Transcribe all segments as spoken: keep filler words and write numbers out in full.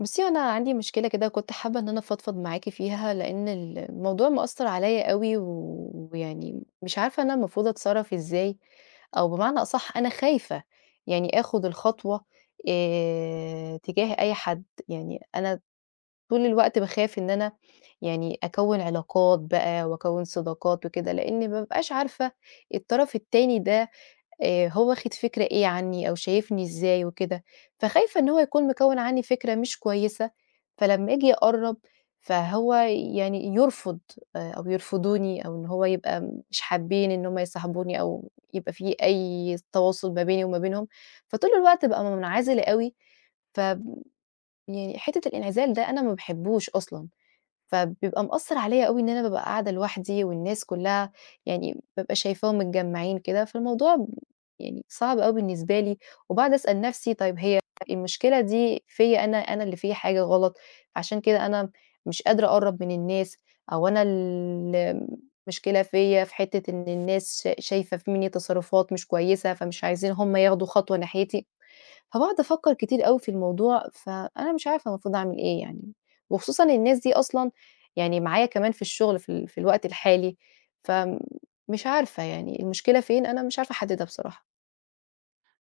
بُصّي، أنا عندي مشكلة كده كنت حابة إن أنا أفضفض معاكِ فيها، لإن الموضوع مأثّر عليّا أوي، و ويعني مش عارفة أنا المفروض أتصرّف إزاي، أو بمعنى أصح أنا خايفة يعني آخُد الخطوة آآ تجاه أي حد، يعني أنا طول الوقت باخاف إن أنا يعني أكوّن علاقات بقى وأكوّن صداقات وكده، لإن ما بابقاش عارفة الطرف التاني ده آآ هو واخد فكرة إيه عني أو شايفني إزاي وكده، فخايفة إن هو يكون مكوّن عني فكرة مش كويسة، فلمّا آجي أقرّب فهو يعني يرفض آآ أو يرفضوني أو إن هو يبقى مش حابين إن هم يصاحبوني أو يبقى في أي تواصل ما بيني وما بينهم، فطول الوقت بابقى منعزلة أوي، ف يعني حتّة الانعزال ده أنا ما باحبوش أصلًا. فبيبقى مأثّر عليَّ أوي إن أنا بابقى قاعدة لوحدي والناس كلّها يعني بابقى شايفاهم متجمّعين كده، فالموضوع ب يعني صعب أوي بالنسبة لي، وباقعد أسأل نَفْسي طيب هي المشكلة دي فيّا أنا، أنا اللي فيّا حاجة غلط، عشان كده أنا مش قادرة أقرّب من الناس، أو أنا ال المشكلة فيّا في حتّة إن الناس شا شايفة في منّي تصرفات مش كويسة، فمش عايزين هم ياخدوا خطوة ناحيتي. فباقعد أفكّر كتير أوي في الموضوع، فأنا مش عارفة المفروض أعمل إيه يعني، وخصوصًا الناس دي أصلًا يعني معايا كمان في الشغل في ال في الوقت الحالي، فمش عارفة يعني المشكلة فين أنا مش عارفة أحددها بصراحة.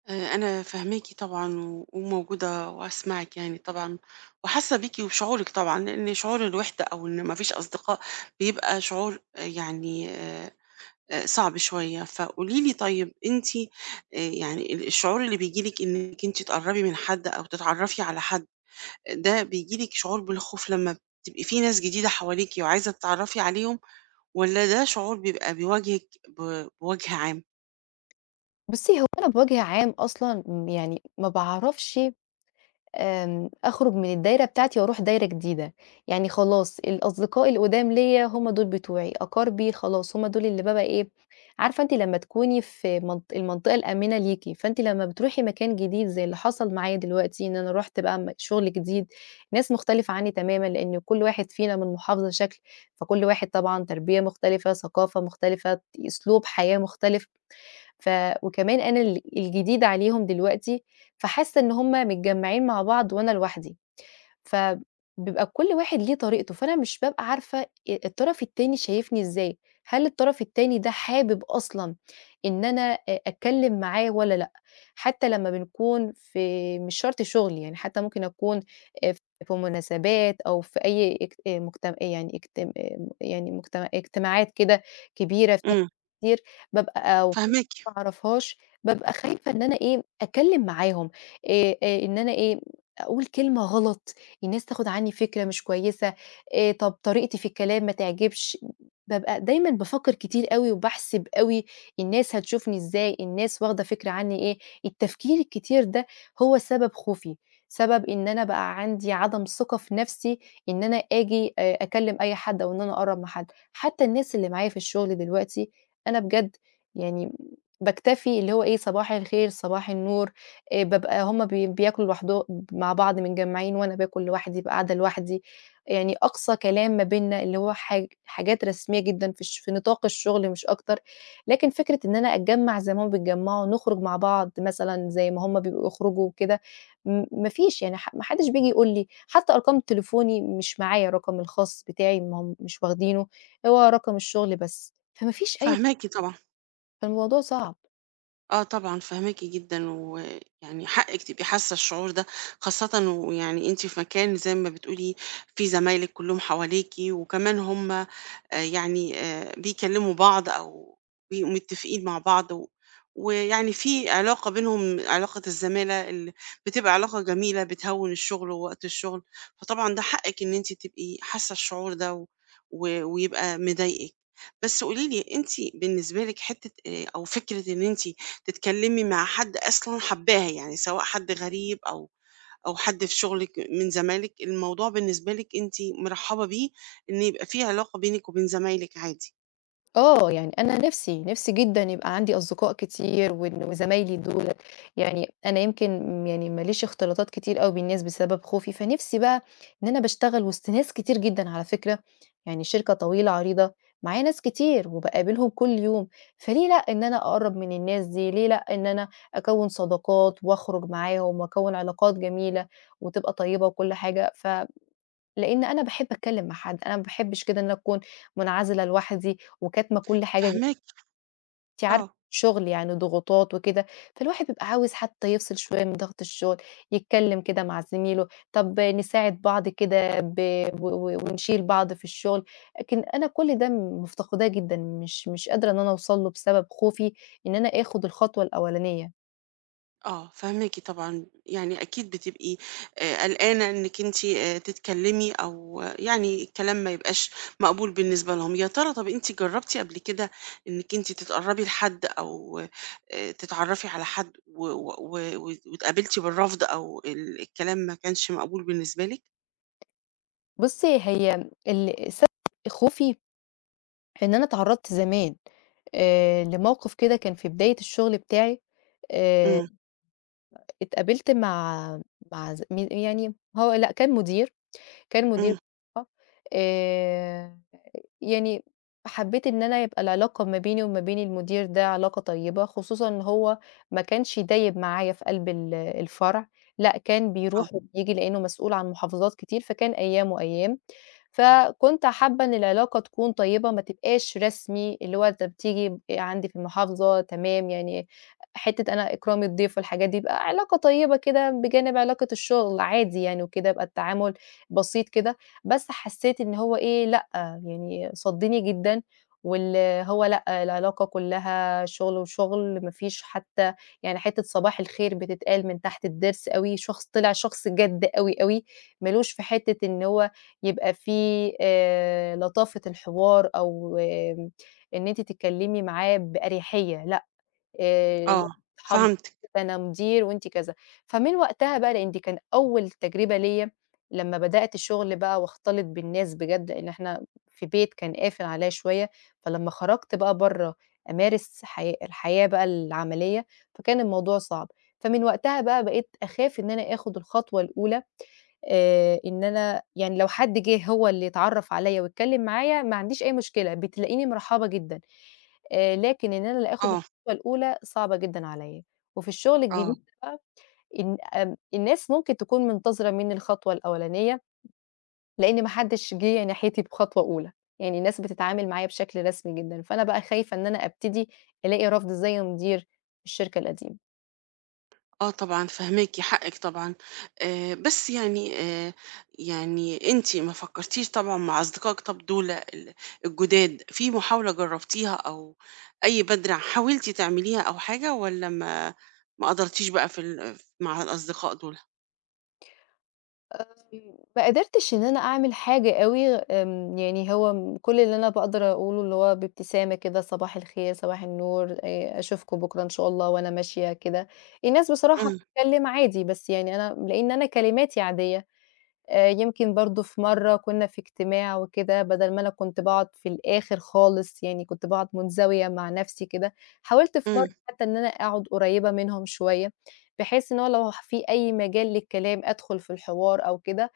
آه، أنا فاهماكي طبعا و- وموجودة وأسمعك، يعني طبعا وحاسة بيكي وبشعورك طبعا، لأن شعور الوحدة أو إن مفيش أصدقاء بيبقى شعور آه، يعني آه، آه، صعب شوية. فقوليلي طيب، أنتي آه، يعني ال- الشعور اللي بيجيلك إنك أنتي تقربي من حد أو تتعرفي على حد، ده بيجيلك شعور بالخوف لما بتبقي في ناس جديدة حواليكي وعايزة تتعرفي عليهم، ولا ده شعور بيبقى بيواجهك ب- بوجه عام؟ بُصّي هو أنا بوجه عام أصلًا م يعني ما باعرفش، آمم، أخرج من الدايرة بتاعتي وأروح دايرة جديدة، يعني خلاص الأصدقاء القدام ليّا هم دول بتوعي، أقاربي خلاص هم دول اللي بابقى إيه، عارفة أنتِ لمّا تكوني في منط المنطقة الآمنة ليكِ، فأنتِ لمّا بتروحي مكان جديد زي اللي حصل معايا دلوقتي إن أنا رُحت بقى م شغل جديد، ناس مختلفة عنّي تمامًا لإن كل واحد فينا من محافظة شكل، فكل واحد طبعًا تربية مختلفة، ثقافة مختلفة، أسلوب حياة مختلف، ف وكمان أنا ال الجديدة عليهم دلوقتي، فحاسة إن هُم متجمّعين مع بعض وأنا لوحدي. فبيبقى كل واحد ليه طريقته، فأنا مش بابقى عارفة آآ الطرف التاني شايفني إزاي، هل الطرف التاني ده حابب أصلًا إن أنا أ أتكلم معاه والّا لأ؟ حتى لمّا بنكون في مش شرط شغل يعني، حتى ممكن أكون آآ في مناسبات أو في أي اجت آآ مجتم يعني اجتم آآ يعني مجتم اجتماعات كده كبيرة فيها امم. كتير، بابقى أو فاهماكي. ما أعرفهاش، بابقى خايفة إن أنا إيه، أتكلم معاهم، آآ آآ إن أنا إيه، أقول كلمة غلط. الناس تاخد عني فكرة مش كويسة، آآ طب طريقتي في الكلام ما تعجبش، بابقى دايمًا بافكّر كتير أوي وباحسب أوي الناس هتشوفني إزاي، الناس واخدة فكرة عني إيه، التفكير الكتير ده هو سبب خوفي، سبب إن أنا بقى عندي عدم ثقة في نفسي إن أنا آجي آآ أكلّم أي حد أو إن أنا أقرّب من حد، حتى الناس اللي معايا في الشغل دلوقتي أنا بجد يعني باكتفي اللي هو إيه صباح الخير، صباح النور، آآ بابقى هُم بي بياكلوا لوحده مع بعض متجمّعين وأنا باكل لوحدي، بابقى قاعدة لوحدي، يعني أقصى كلام ما بيننا اللي هو حاج حاجات رسمية جدًا في الش في نطاق الشغل مش أكتر، لكن فكرة إن أنا أتجمّع زي ما هُم بيتجمّعوا، نخرج مع بعض مثلًا زي ما هُم بيبقوا يخرجوا وكده، م ما فيش يعني ح ما حدش بييجي يقول لي، حتى أرقام تليفوني مش معايا الرقم الخاص بتاعي ما هُم مش واخدينه، هو رقم الشغل بس، فما فيش أي، فاهماكي طبعا. فالموضوع صعب. آه، طبعًا فاهماكِ جدًا، ويعني حقِّك تبقي حاسة الشعور ده، خاصةً ويعني أنتِ في مكان زي ما بتقولي، في زمايلِك كلّهم حواليكِ، وكمان هُم آآ يعني آآ بيكلّموا بعض أو بيبقوا متّفقين مع بعض، و ويعني في علاقة بينهم، علاقة الزمالة ال بتبقى علاقة جميلة بتهوّن الشغل ووقت الشغل، فطبعًا ده حقِّك إن أنتِ تبقي حاسة الشعور ده و و ويبقى مضايقِك. بس قولي لي، أنتِ بالنسبة لِك، حتّة آآ أو فكرة إن أنتِ تتكلمي مع حد أصلًا حاباه، يعني سواء حد غريب أو أو حد في شغلِك من زمايلِك، الموضوع بالنسبة لِك أنتِ مرحبة بيه، إن يبقى في علاقة بينِك وبين زمايلِك عادي. آه، يعني أنا نِفْسي، نِفْسي جدًا يبقى عندي أصدقاء كتير وإن وزمايلي دُولة، يعني أنا يمكن يعني ما ليش اختلاطات كتير أوي بالناس بسبب خوفي، فنِفْسي بقى إن أنا باشتغل وسط ناس كتير جدًا على فكرة، يعني الشركة طويلة عريضة، معايا ناس كتير وباقابلهم كل يوم، فليه لأ إن أنا أقرّب من الناس دي، ليه لأ إن أنا أكوّن صداقات وأخرج معاهم وأكوّن علاقات جميلة وتبقى طيبة وكل حاجة، ف لإن أنا باحب أتكلّم مع حد، أنا ما باحبش كده إن أنا أكون منعزلة لوحدي وكاتمة كل حاجة، فاهماكِ. أنتِ عارفة آه. شغل يعني ضغوطات وكده، فالواحد بيبقى عاوز حتى يفصل شوية من ضغط الشغل، يتكلّم كده مع زميله، طب نساعد بعض كده ب و و ونشيل بعض في الشغل، لكن أنا كل ده مفتقداه جدًا، مش مش قادرة إن أنا أوصل له بسبب خوفي إن أنا آخد الخطوة الأولانية. آه، فاهماكِ طبعًا. يعني أكيد بتبقي آآ قلقانة إنِّك أنتِ آآ تتكلّمي أو آه، يعني الكلام ما يبقاش مقبول بالنسبة لهم. يا ترى طَب أنتِ جرّبتِ قبل كده إنِّك أنتِ تتقرّبي لحد أو آآ تتعرّفي على حد، و و و وات واتقابلتِ بالرفض أو ال الكلام ما كانش مقبول بالنسبة لِك؟ بُصّي هي ال سبب خوفي إن أنا اتعرّضت زمان آآ لموقف كده كان في بداية الشغل بتاعي، آآ إمم. اتقابلت مع مع ز م يعني هو لأ كان مدير، كان إمم. مدير، آه، آآ يعني حبيت إن أنا يبقى العلاقة ما بيني وما بين المدير ده علاقة طيبة، خصوصًا إن هو ما كانش دايب معايا في قلب ال الفرع، لأ كان آه. بيروح إمم. وبييجي لإنه مسؤول عن محافظات كتير، فكان أيام وأيام، فكنت حابة إن العلاقة تكون طيبة ما تبقاش رسمي، اللي هو أنت بتيجي عندي في المحافظة تمام، يعني حتة أنا إكرام الضيف والحاجات دي، يبقى علاقة طيبة كده بجانب علاقة الشغل عادي يعني وكده، يبقى التعامل بسيط كده، بس حسيت إن هو إيه لأ يعني صدّني جدًا، واللي هو لأ، العلاقة كلّها شغل وشغل، ما فيش حتى يعني حتّة صباح الخير بتتقال من تحت الضرس أوي، شخص طلع شخص جَد أوي، أوي، ما لوش في حتّة إن هو يبقى في آآ لطافة الحوار أو آمم إن أنتِ تتكلّمي معاه بأريحية، لأ، آآ آه. أصحاب، فهمتِك. ده أنا مدير وأنتِ كذا، فمن وقتها بقى لإن دي كان أول تجربة ليّا لمّا بدأت الشغل بقى واختلط بالناس بجد، لإن إحنا في بيت كان قافل عليَّ شوية، فلمّا خرجت بقى برّه أمارس حياة الحياة بقى العملية، فكان الموضوع صعب، فمن وقتها بقى بقيت أخاف إن أنا آخد الخطوة الأولى، آآ إن أنا يعني لو حد جه هو اللي اتعرّف عليّا واتكلّم معايا ما عنديش أي مشكلة، بتلاقيني مرحبة جدًا، آآ لكن إن أنا اللي آخُد آه. الخطوة الأولى صعبة جدًا عليّا. وفي الشغل الجديد آه. ده بقى إن آمم الناس ممكن تكون منتظرة منّي الخطوة الأولانية، لإن ما حدّش جه ناحيتي بخطوة أولى، يعني الناس بتتعامل معايا بشكل رسمي جدًا، فأنا بقى خايفة إن أنا أبتدي ألاقي رفض زي مدير الشركة القديمة. آه طبعًا فاهماكِ، حقِّك طبعًا، آآ بس يعني آآ يعني أنتِ ما فكّرتيش طبعًا مع أصدقائِك. طب دُول ال الجُداد، في محاولة جرّبتيها أو أي بَدْرة حاولتِ تعمليها أو حاجة، والّا ما ما قدرتيش بقى في ال ف مع الأصدقاء دُول؟ آمم، ما قدرتش إن أنا أعمل حاجة أوي، آمم، يعني هو م كل اللي أنا باقدر أقوله اللي هو بابتسامة كده صباح الخير، صباح النور، آآ، أشوفكم بكرة إن شاء الله وأنا ماشية كده. الناس بصراحة إمم. بتتكلم عادي، بس يعني أنا لإن أنا كلماتي عادية. آآ، يمكن برضه في مرة كنا في اجتماع وكده، بدل ما أنا كنت باقعد في الآخر خالص، يعني كنت باقعد منزوية مع نفسي كده، حاولت في مرة إمم. إمم. حتى إن أنا أقعد قريبة منهم شوية. بحيث إن هو لو في أي مجال للكلام أدخل في الحوار أو كده،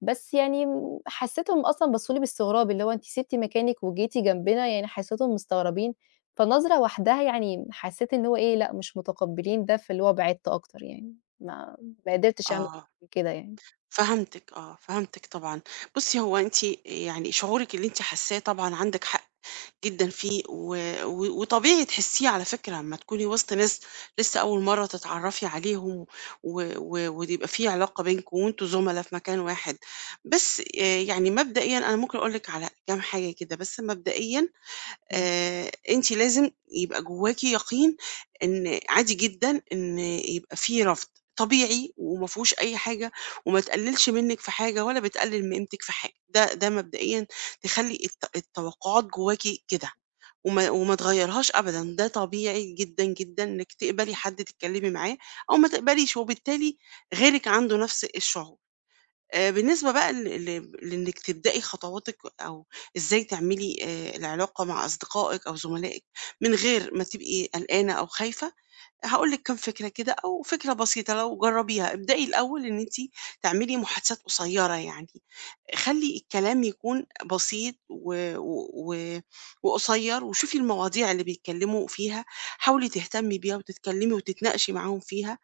بس يعني م- حسّيتهم أصلًا بصّوا لي باستغراب، اللي هو أنتِ سِبتِ مكانِك وجيتِ جنبنا، يعني حسّيتهم مستغربين، فنظرة واحدة يعني حسّيت إن هو إيه، لأ مش متقبّلين ده، فاللي هو بعدت أكتر يعني، ما ما قدرتش أعمل آه، كده يعني. فهمتِك. آه، فهمتِك طبعًا. بُصّي، هو أنتِ يعني شعورِك اللي أنتِ حاسّاه طبعًا عندِك حق جدًا فيه، و و وطبيعي تحسيه على فكرة، أمّا تكوني وسط ناس لسه أول مرّة تتعرّفي عليهم و و ويبقى في علاقة بينكم وأنتم زُملا في مكان واحد. بس آآ يعني مبدئيًا، أنا ممكن أقول لِك على كام حاجة كده. بس مبدئيًا إمم. آآ أنتِ لازم يبقى جواكِ يقين إن عادي جدًا إن يبقى في رفض، طبيعي وما فيهوش أي حاجة، وما تقلّلش منِّك في حاجة، ولا بتقلِّل من قيمتِك في حاجة. ده ده مبدئيًا، تخلّي الت التوقعات جواكِ كده، وما وما تغيّرهاش أبدًا. ده طبيعي جدًا، جدًا إنِّك تقبلي حد تتكلّمي معاه أو ما تقبليش، وبالتالي غيرِك عنده نفس الشعور. آآ بالنسبة بقى ل ل لإنِّك تبدئي خطواتِك أو إزاي تعملي آآ العلاقة مع أصدقائِك أو زملائِك من غير ما تبقي قلقانة أو خايفة، هاقول لِك كام فكرة كده، أو فكرة بسيطة لو جرّبيها. ابدئي الأول، إن أنتِ تعملي محادثات قصيّرة يعني، خلّي الكلام يكون بسيط و و و وقصيّر، وشوفي المواضيع اللي بيتكلّموا فيها، حاولي تهتمي بيها وتتكلّمي وتتناقشي معاهم فيها.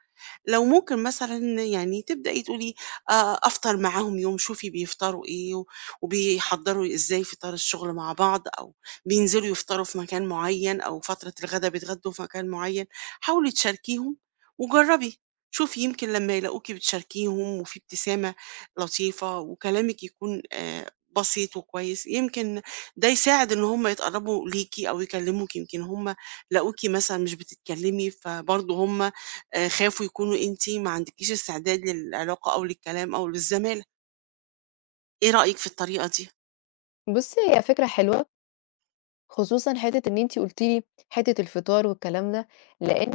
لو ممكن مثلًا، يعني تبدئي تقولي آآ أفطر معاهم يوم، شوفي بيفطروا إيه و وبيحضّروا إزاي فطار الشغل مع بعض، أو بينزلوا يفطروا في مكان معيّن، أو فترة الغدا بيتغدوا في مكان معيّن. حاولي تشاركيهم وجرّبي، شوفي يمكن لمّا يلاقوكِ بتشاركيهم وفي ابتسامة لطيفة وكلامِك يكون آآ بسيط وكويس، يمكن ده يساعد إن هم يتقرّبوا ليكِ أو يكلّموكِ. يمكن هم لاقوكِ مثلًا مش بتتكلّمي، فبرضه هم آآ خافوا يكونوا أنتِ ما عندكيش استعداد للعلاقة أو للكلام أو للزمالة. إيه رأيِك في الطريقة دي؟ بُصّي هي فكرة حلوة خصوصًا حتّة إن أنتِ قُلتِ لي حتّة الفطار والكلام ده، لإن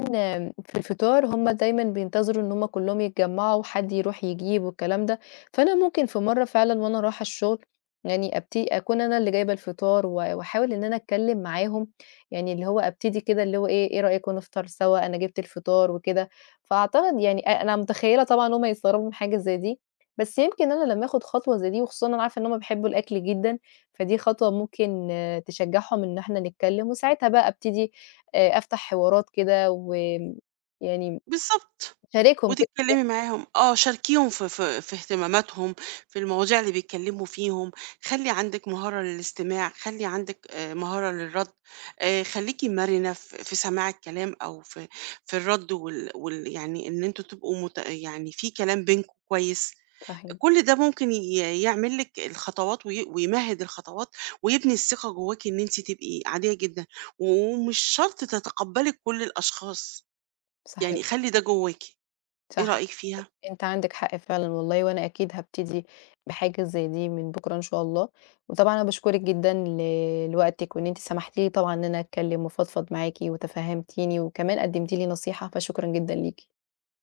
في الفطار هُم دايمًا بينتظروا إن هُم كلّهم يتجمّعوا وحد يروح يجيب والكلام ده، فأنا ممكن في مرّة فعلًا وأنا رايحة الشغل يعني أبت أكون أنا اللي جايبة الفطار و وأحاول إن أنا أتكلّم معاهم، يعني اللي هو أبتدي كده اللي هو إيه، إيه رأيكم نفطر سوا، أنا جِبت الفطار وكده، فأعتقد يعني أ أنا متخيّلة طبعًا هُم هيستغربوا من حاجة زي دي، بس يمكن أنا لمّا آخُد خطوة زي دي وخصوصًا أنا عارفة إن هُم بيحبّوا الأكل جدًا، فدي خطوة ممكن آه، تشجّعهم إن إحنا نتكلّم، وساعتها بقى أبتدي آآ أفتح حوارات كده وآمم يعني بالضبط، أشاركهم كده، وتتكلمي معاهم. آه، شاركيهم في في في اهتماماتهم، في المواضيع اللي بيتكلموا فيهم، خلّي عندِك مهارة للاستماع، خلّي عندِك آآ مهارة للرد، آآ خلّيكِ مرنة في في سماع الكلام أو في في الرد وال وال يعني إن أنتم تبقوا مت يعني في كلام بينكم كويس. صحيح، كل ده ممكن ي يعمل لِك الخطوات، وي ويمهِّد الخطوات، ويبني الثقة جواكِ إن أنتِ تبقي عادية جدًا، ومش شرط تتقبّلي كل الأشخاص، صحيح، يعني خلّي ده جواكِ. إيه صحيح، رأيك فيها؟ أنت عندك حق فعلًا والله، وأنا أكيد هابتدي بحاجة زي دي من بُكرة إن شاء الله، وطبعًا أنا باشكرِك جدًا ل لوقتِك، وإن أنتِ سمحتِ لي طبعًا إن أنا أتكلّم وأفضفض معاكِ وتفهّمتيني، وكمان قدّمتِ لي نصيحة، فشكرًا جدًا ليكِ.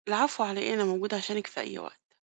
العفو على إيه، أنا موجودة عشانِك في أي وقت.